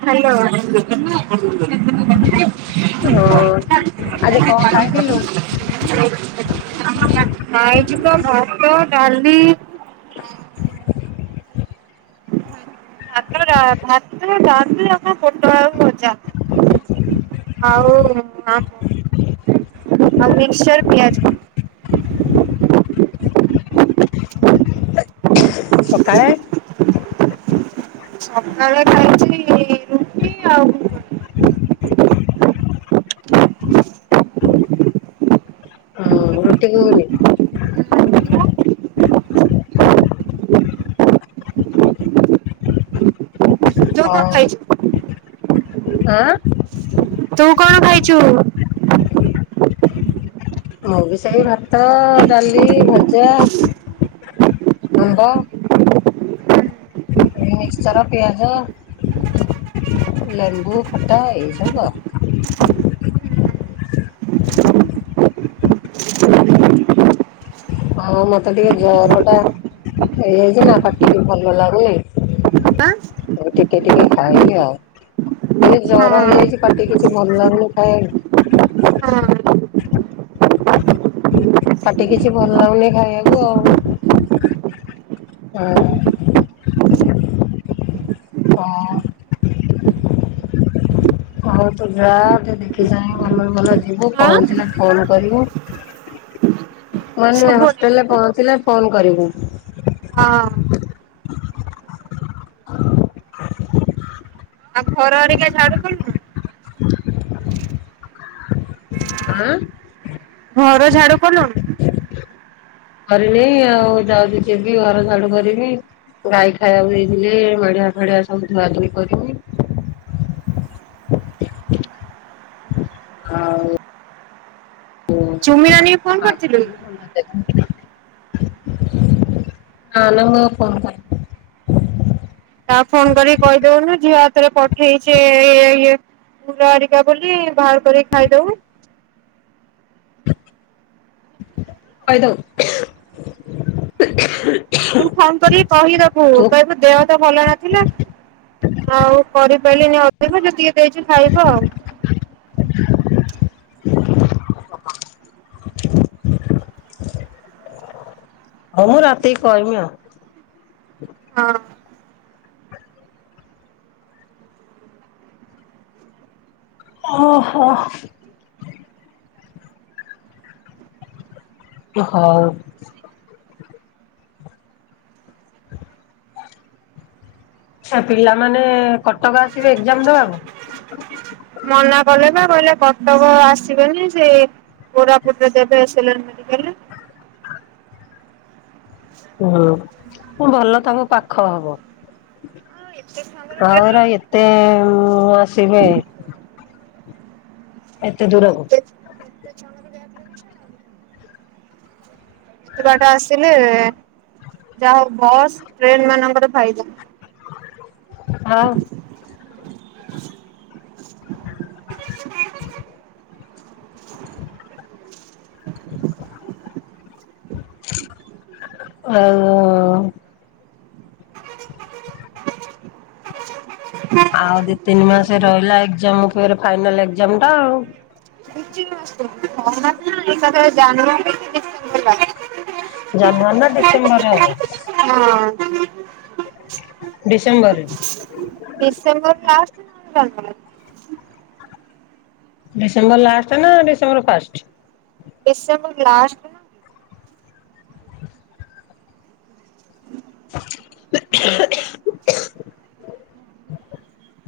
Hello. ଓ [unintelligible] ଆଜି କଣ ଖାଇଥିଲୁ? ନାଇିକ ଭାତ ଡାଲି ଭ ଭାତ ଡାଲି ଆଉ ପୋଟଳ ଆଳୁ ଭଜା। ହଉ ନାଁ ଆଉ ମିକ୍ସର ପିଆଜ। [inaudible] ସକାଳେ ସକାଳେ ଖାଇଛି ରୁଟି ଆଉ ହଁ ରୁଟି ଗୁଗୁନି। ତୁ କଣ ହଁ। ଖାଇଛୁ ଆଁ। ତୁ କଣ ଖାଇଛୁ? ମୁଁ ବି ସେଇ ଭାତ, ଡ଼ାଲି, ଭଜା। ଆମ୍ବ। ମିକ୍ସଚର୍ ପିଆଜ। ଲେମ୍ବୁ ଖଟା ଏଇ ସବୁ ଆଉ। ହଁ ମତେ ଟିକେ ଜର ଟା ହେଇଯାଇଛି ନା ପାଟିକି ଭଲ ଲାଗୁନି। ଆଁ ମୁଁ ଟିକେ ଟିକେ ଖାଇଲିି ଆଉ। [unintelligible] ଜର ହେଇଯାଇଛି ହଁ ପାଟିକି କିଛି ଭଲ ଲାଗୁନି ହଁ ଖାଇବାକୁ। ପାଟି କିଛି ଭଲ ଲାଗୁନି ଖାଇବାକୁ ଆଉ। ହୁଁ। ହଁ। ହଉ ତୁ ଯା ଦେଖିଚାଇଁ ଭଲରେ ଭଲରେ ଯିବୁ ହଁ ପହଞ୍ଚିଲେ ଫୋନ କରିବୁ ମାନେ ଶୁଭୁନି ହଷ୍ଟେଲରେ ପହଞ୍ଚିଲେ ଫୋନ କରିବୁ। ହଁ ଆଉ ଘର ହେରିକା ଝାଡୁ କଲୁଣୁ? ଆଁ। ଘର ଝାଡ଼ୁ କଲୁଣି? କରିନି ଆଉ ଯାଉଛି ଯିବି ଘର ଝାଡୁ କରିବି। ଗାଈ ଖାଇବାକୁ ଦେଇଥିଲି ମେଢି଼ଆ ଫେଡି଼ଆ ସବୁ ଧୁଆ ଧୁଇ କରିମି। [inaudible] ହଉ। ଓ [unintelligible] ଚୁମି ନାନୀ କି ଫୋନ କରିଥିଲୁ? ନହେଲେ ମୁଇଁ ଉପମା ତାକୁ ଫୋନ କରିକି କହିଦଉନୁ ଝିଅ ହାତରେ ପଠେଇଛି ଏଇ ଇଏ ଫୁଲ ହେରିକା ବୋଲି ବାହାର କରିକି ଖାଇଦବୁ। ଖାଇଦେବୁ। ତୁ ଫୋନ କରିକି କହିଦବୁ କହିବୁ ଦେହ ତ ଭଲ ନଥିଲା ଆଉ କରି କରିପାରିଲିନି ଅଧିକ ଯେତିକି ଦେଇଛି ଖାଇବ ଆଉ। [inaudible] ହଁ ମୁଁ ରାତି କହିମି ଆଉ। ହଁ। ଓହୋ। ହଉ। [inaudible] ଆଚ୍ଛା ପିଲାମାନେ କଟକ ଆସିବେ ଏକ୍ଜାମ୍ ଦବାକୁ। ମନା କଲେ ବା କହିଲେ କଟକ ଆସିବେନି ସେ କୋରାପୁଟ ରେ ଦେବେ ସେଲେନ୍ ମେଡି ହୁଁ ମୁଁ ଭଲ ତାଙ୍କ ପାଖ ହବ। ଆଉ ଏତେ ଛୁଆଙ୍କର ବ୍ୟାକ୍ ଅଉରା ଲାଗିବ ଏତେ ଆସିବେ। ଏତେ ହଁ ଦୂରକୁ ଏତେ ଏତେ ବାଟ ଆସିଲେ ଯାହା ହଉ ବସ୍ ଟ୍ରେନ ମାନଙ୍କର ଫାଇଦା। ଆଉ। [inaudible] ଆଉ। [inaudible] ଆଉ ଦି ତିନି ମାସେ ରହିଲା ଏକ୍ଜାମ୍ ଫେରେ ଫାଇନାଲ ଏକ୍ଜାମ୍ ଟା ଆଉ। [unintelligible] ଜାନୁୟାରୀ ଡିସେମ୍ବର ଲାଗି। ଜାନୁଆରୀ ନା ଡିସେମ୍ବର ରେ ହବ। [unintelligible] [inaudible] ଡିସେମ୍ବର ରେ। ଡିସେମ୍ବର [unintelligible] ଡିସେମ୍ବର ଲାଷ୍ଟ ନା ଡିସେମ୍ବର ଫାଷ୍ଟ। December last ନୁହୁଁକି। [inaudible]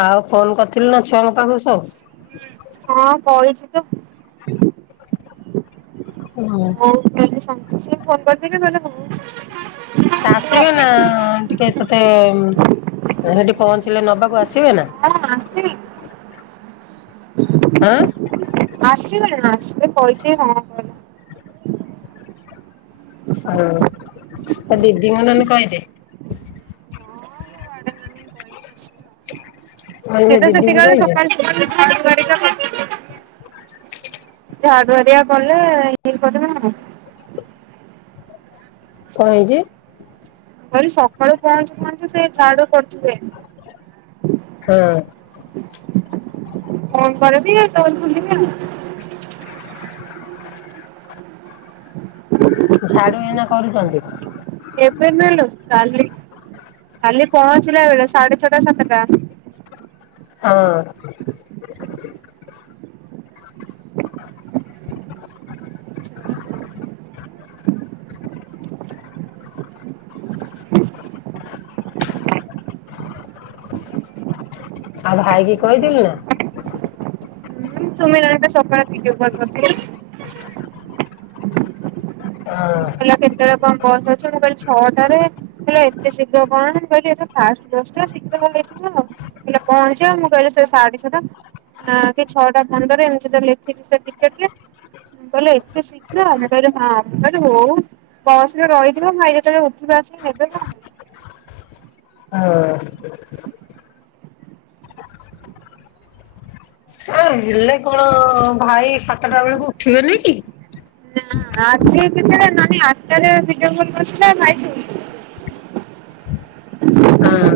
ଆଉ ଫୋନ୍ କରିଥିଲୁ ନା ଛୁଆଙ୍କ ପାଖକୁ ସବୁ। ହଁ କହିଚି ତ। ହୋଉ ତାହଲେ ସାଙ୍ଗେ ସାଙ୍ଗେ ଫୋନ୍ କରିଦେବି ନହଲେ ମୁଁ ଆସିବେନା ଟିକେ ତତେ ସେଠି ପହଞ୍ଚିଲେ ନବାକୁ ଆସି ହଁ ଆସିବେ। ଆଁ ଆସିବେ ନା ଆସିବ କହିଚି ହଁ କଲା। ହଁ ତୋ ଦିଦିଙ୍କୁ ନହେଲେ କହିଦେ। କହିଦେ ସିଏ ଦିଦି କି ତ କହିଛୁ ସେତିକି ବେଳେ ସକାଳେ [unintelligible] ଝାଡୁ ହେରିକା କଲେ [unintelligible] କଣ ହେଇଚି? ମୁଁ କହିଲି ‌ସକାଳୁ ପହଞ୍ଚୁ ପହଞ୍ଚୁ ସେ ଝାଡୁ କରୁଥିବେ। ହଁ। ଫୋନ୍ କରିବି ଆଉ କବାଟ ଖୁଲି [unintelligible] ଝାଡୁ ଏଇନା କରୁଚନ୍ତି। ଏବେ ନୁହେଁ ଲୋ କାଲି। କାଲି ପହଞ୍ଚିଲା ବେଳେ ସାଢେ ଛଅଟା ସାତଟା ହଁ। ଆଉ ଭାଇ କିି କହିଥିଲୁ ନା? ତୁମେ ଜଣେତ ସକାଳେ ଭଡିଓ କଲ କରିଥିଲେ। ହଁ କହିଲା କେତେବେଳେ କଣ ବସ୍ ଅଛି? ମୁଁ କହିଲି ଛଅଟାରେ କହିଲେ ଏତେ ଶୀଘ୍ର କଣ ମୁଁ କହିଲି ଏଟା ଫାଷ୍ଟ ବସ୍ ଟା ଶୀଘ୍ର କ [unintelligible] ପହଞ୍ଚିବ ମୁଁ କହିଲି ସେ ସାଢେ ଛ‌ଅଟା ନା କି ଛଅଟା ପନ୍ଦର ଏମିତି ତ ଲେଖିଚି ସେ ଟିକେଟ୍ ରେ କହିଲେ ଏତେ ଶୀଘ୍ର ମୁଁ କହିଲି ହଁ ମୁଁ କହି ହୋଉ ବସ୍ ରେ ରହିଥିବ ଭାଇ ଯେତେବେଳେ ଉଠି ଆସିକି ନେବେ ଆଉ। ହଁ। ଆ ହେଲେ କଣ ଭାଇ ସାତଟା ବେଳକୁ ଉଠିବେନି କି? ନାଁ ଆଜି ଭିତରେ ନାନୀ ଆଠଟା ରେ ଭିଡିଓ କଲ୍ କରିଥିଲା ଭାଇ ଶୋଇ ଥିଲେ। ହଁ।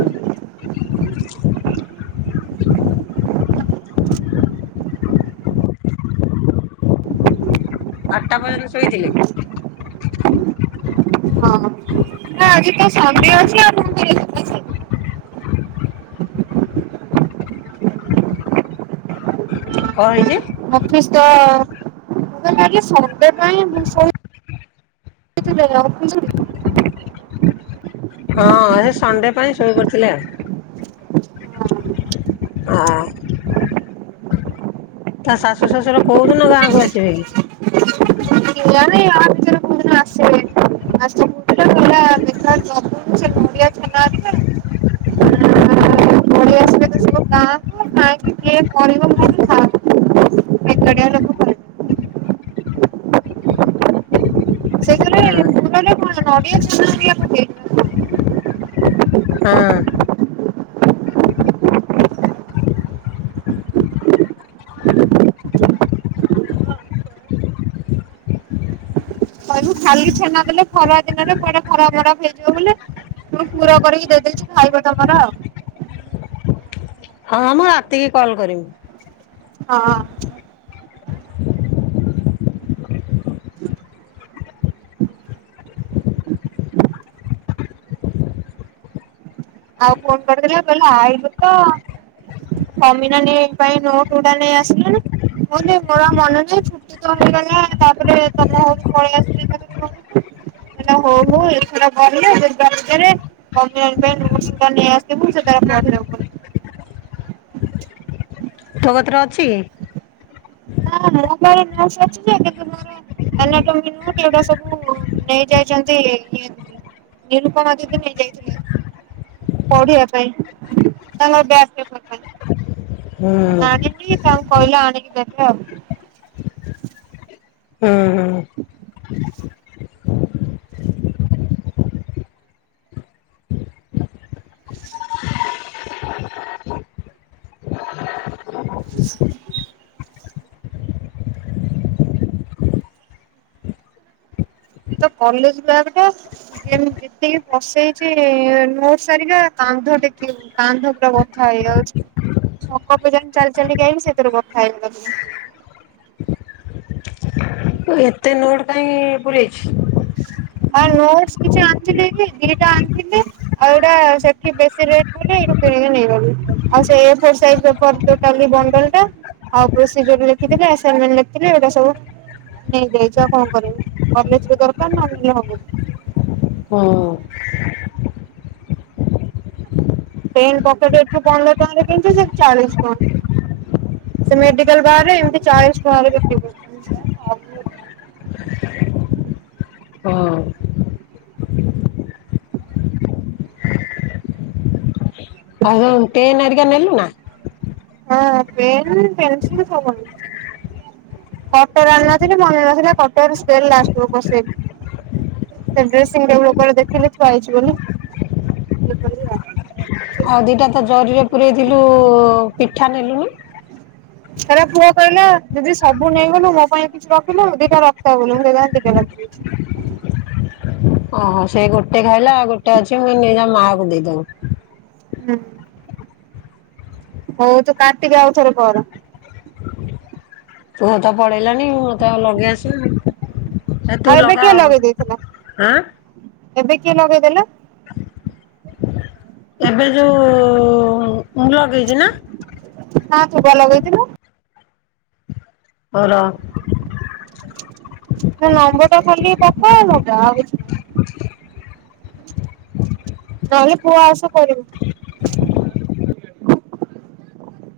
ଆଠଟା ପର୍ଯ୍ୟନ୍ତ ଶୋଇଥିଲେ। ନାଁ ଆଜି ତ ସଣ୍ଡେ ଅଛି ଆଉ [unintelligible] କଣ ହେଇଛି? ଅଫିସ ତ ମୁଁ କହିଲି ଆଜି ସଣ୍ଡେ ପାଇଁ ବୋହୁତ ଶୋଇ [unintelligible] ହଁ ହେ ସଣ୍ଡେ ପାଇଁ ଶୋଇପଡିଥିଲେ ଆଉ। ହଁ। ତା ଶାଶୁ ଶଶୁର କୋଉ ଦିନ ଗାଁକୁ ଆସିବେ କି? କେଜାଣି ଇଆ ଭିତରେ କେଉଁ ଦିନ [unintelligible] ଆସିବେ [unintelligible] ନଡିଆ ଛେନା ହେରିକା ପଳେଇ ଆସିବେ ତ ସବୁ ଗାଆଁ କୁ କାହିଁକି କିଏ କରିବ ମୁଁ [unintelligible] ଏକାଟିଆ ଲୋକକୁ ପାରିବିନି। [unintelligible] ସେଥି ହଁ କଣ ନଡ଼ିଆ ଛେନା ବି [unintelligible] ହଁ। ତା ଖାଲି ଛେନା ଦେଲେ, ଖରା ଦିନରେ କୁଆଡେ ଖରାପ ବରାପ ହେଇଯିବ ବୋଲି ମୁଁ ପୁର କରି କି ଦେଇଦେଇଚି, ଖାଇବ ତମର ଆଉ। ହଁ ମୁଁ ରାତିକି କଲ୍ କରିବି। ହଁ। [unintelligible] ଆଉ ଫୋନ୍ କରିଦଲା, କହିଲା ଆଇଲୁ ତ। କମିନାନୀ ପାଇଁ ନୋଟ ଗୁଡା ନେଇ ଆସିଲୁ ନି? ହଉ ନାଇଁ, ମୋର ଆଉ ମନେ ନାହିଁ, ଛୁଟି ତ ହେଇଗଲା ତାପରେ ତମେ ହ ପଳେଇ ଆସିଲ ହେ ହଉ ହଉ ଏଥର ଗଲେ ସୁଧା ନ ଆସ ବଲ ସୋର [unintelligible] ତୋ କତିରେ ଅଛି? ହଁଛ କିନ୍ତୁ ମୋରଟା ସବୁ [unintelligible] ନେଇ ଯାଇଛନ୍ତି, ନିରୁପମା ଦିଦି ନେଇଯାଇଥିଲେ । ପଢିବା ପାଇଁ ତାଙ୍କର ବ ପାଇଁ [unintelligible] ହୁଁ ଆଣିନି, ତାଙ୍କୁ କହିଲେ ଆଣିକି ଦେବେ। ହୁଁ ହୁଁ । ହ [unintelligible] [unintelligible] ଏ ତ କଲେଜ ବ୍ୟଗ ଟା ଯେତିକି ପସେଇଛି ନୋଟସ ହେରିକା କାନ୍ଧ ଟେକି ହଉନି, କାନ୍ଧ ପୁରାବଥା ହେଇଯାଉଛି । ଛକ ପଜନ ଚାଲି ଚାଲିଆଇଲି, ସେଥିରୁ କଥା ହେଇ [unintelligible] ଏତେ ନୋଟ କାହିଁ ପୁରେଇଛି? ଆଉ ନୋଟସ କିଛି ଆଣିଥିଲି କି, ଦିଟା ଆଣିଥିଲି ଆଉ ଏଟା ସେଠି ବେଶୀ ରେଟ ନେଇ ଆଉାଲା [unintelligible] ଆଉ ପ୍ରୋସିଜିର ଲେଖିଥିଲେ, ଆସନମେଣ୍ଟ ଲେଖିଥିଲେ ଏଇଟା ସବୁ ନେଇଯାଇଛ ଆଉ କଣ କରିବୁ? କଲେଜେ ଦରକାର ନା ନହଲେ ହବ ହଁ ପେନ ପକଟ ଏଠି ପନ୍ଦର ଟଙ୍କାରେ କିଣି ଥିଲି, ସେଠି ଚାଳିଶ ଟଙ୍କା। ସେ ମେଡିକାଲ ବାହାରେ ଏମିତି ଚାଳିଶ ଟଙ୍କା ହଁ ଆଉ ପେନ ହେରିକା ନେଲୁ ନା [unintelligible] ହଁ ପେନ୍ ପେନ୍ସିଲ୍ ସ କଟର ଆଣି ନଥିଲି, ମନେନଥିଲା କଟର ସ୍କେଲ ଲାଷ୍ଟକୁ ପସେଇଲି। ସେ ଡ୍ରେସିଂ ଟେବୁଲ ଉପରେ ଦେଖିଲି ଥୁଆ ହେଇଛି ବୋଲି। ଆଉ ଦିଟା ତ ଜରିରେ ପୂରେଇଥିଲୁ, ପିଠା ନେଲୁଣି ପୁଅ କହିଲା ଦି ସବୁ ନେଇଗଲୁ, ମୋ ପାଇଁ କିଛି ରଖିଲୁ ଦିଟା ରଖତା ଗଲୁ ମୁଁ ଦିଟା [unintelligible] ଓହୋ, ସେ ଗୋଟେ ଖାଇଲା, ଆଉ ଗୋଟେ ଅଛି ମୁଇ ନିଜ ମାଆକୁ ଦେଇଦବୁ। ହୁଁ । ହଉ ତୁ କାଟିଦେ, ଆଉ ଥରେ କର । ତୁ ତ ପଳେଇଲୁଣି [unintelligible] ତ ଲଗେଇ ଆସୁନି, ତୁ ଆଉ ଏବେ କିଏ ଲଗାଁ ଲଗେଇ ଦେଇଥିଲା? [unintelligible] ଏବେ କିଏ ଲଗେଇ ଦେଲା? ଏବେ ଯୋଉ ଲଗେଇଛି ନା ନା ତୁପା ଲଗେଇଥିଲୁ। ହଉ ର ସେ ନମ୍ବର ଟା ଖାଲି ପଠାଅ ମତେ ଆଉ ନହେଲେ ପୁଅ ଆସୁ କରିବୁ ।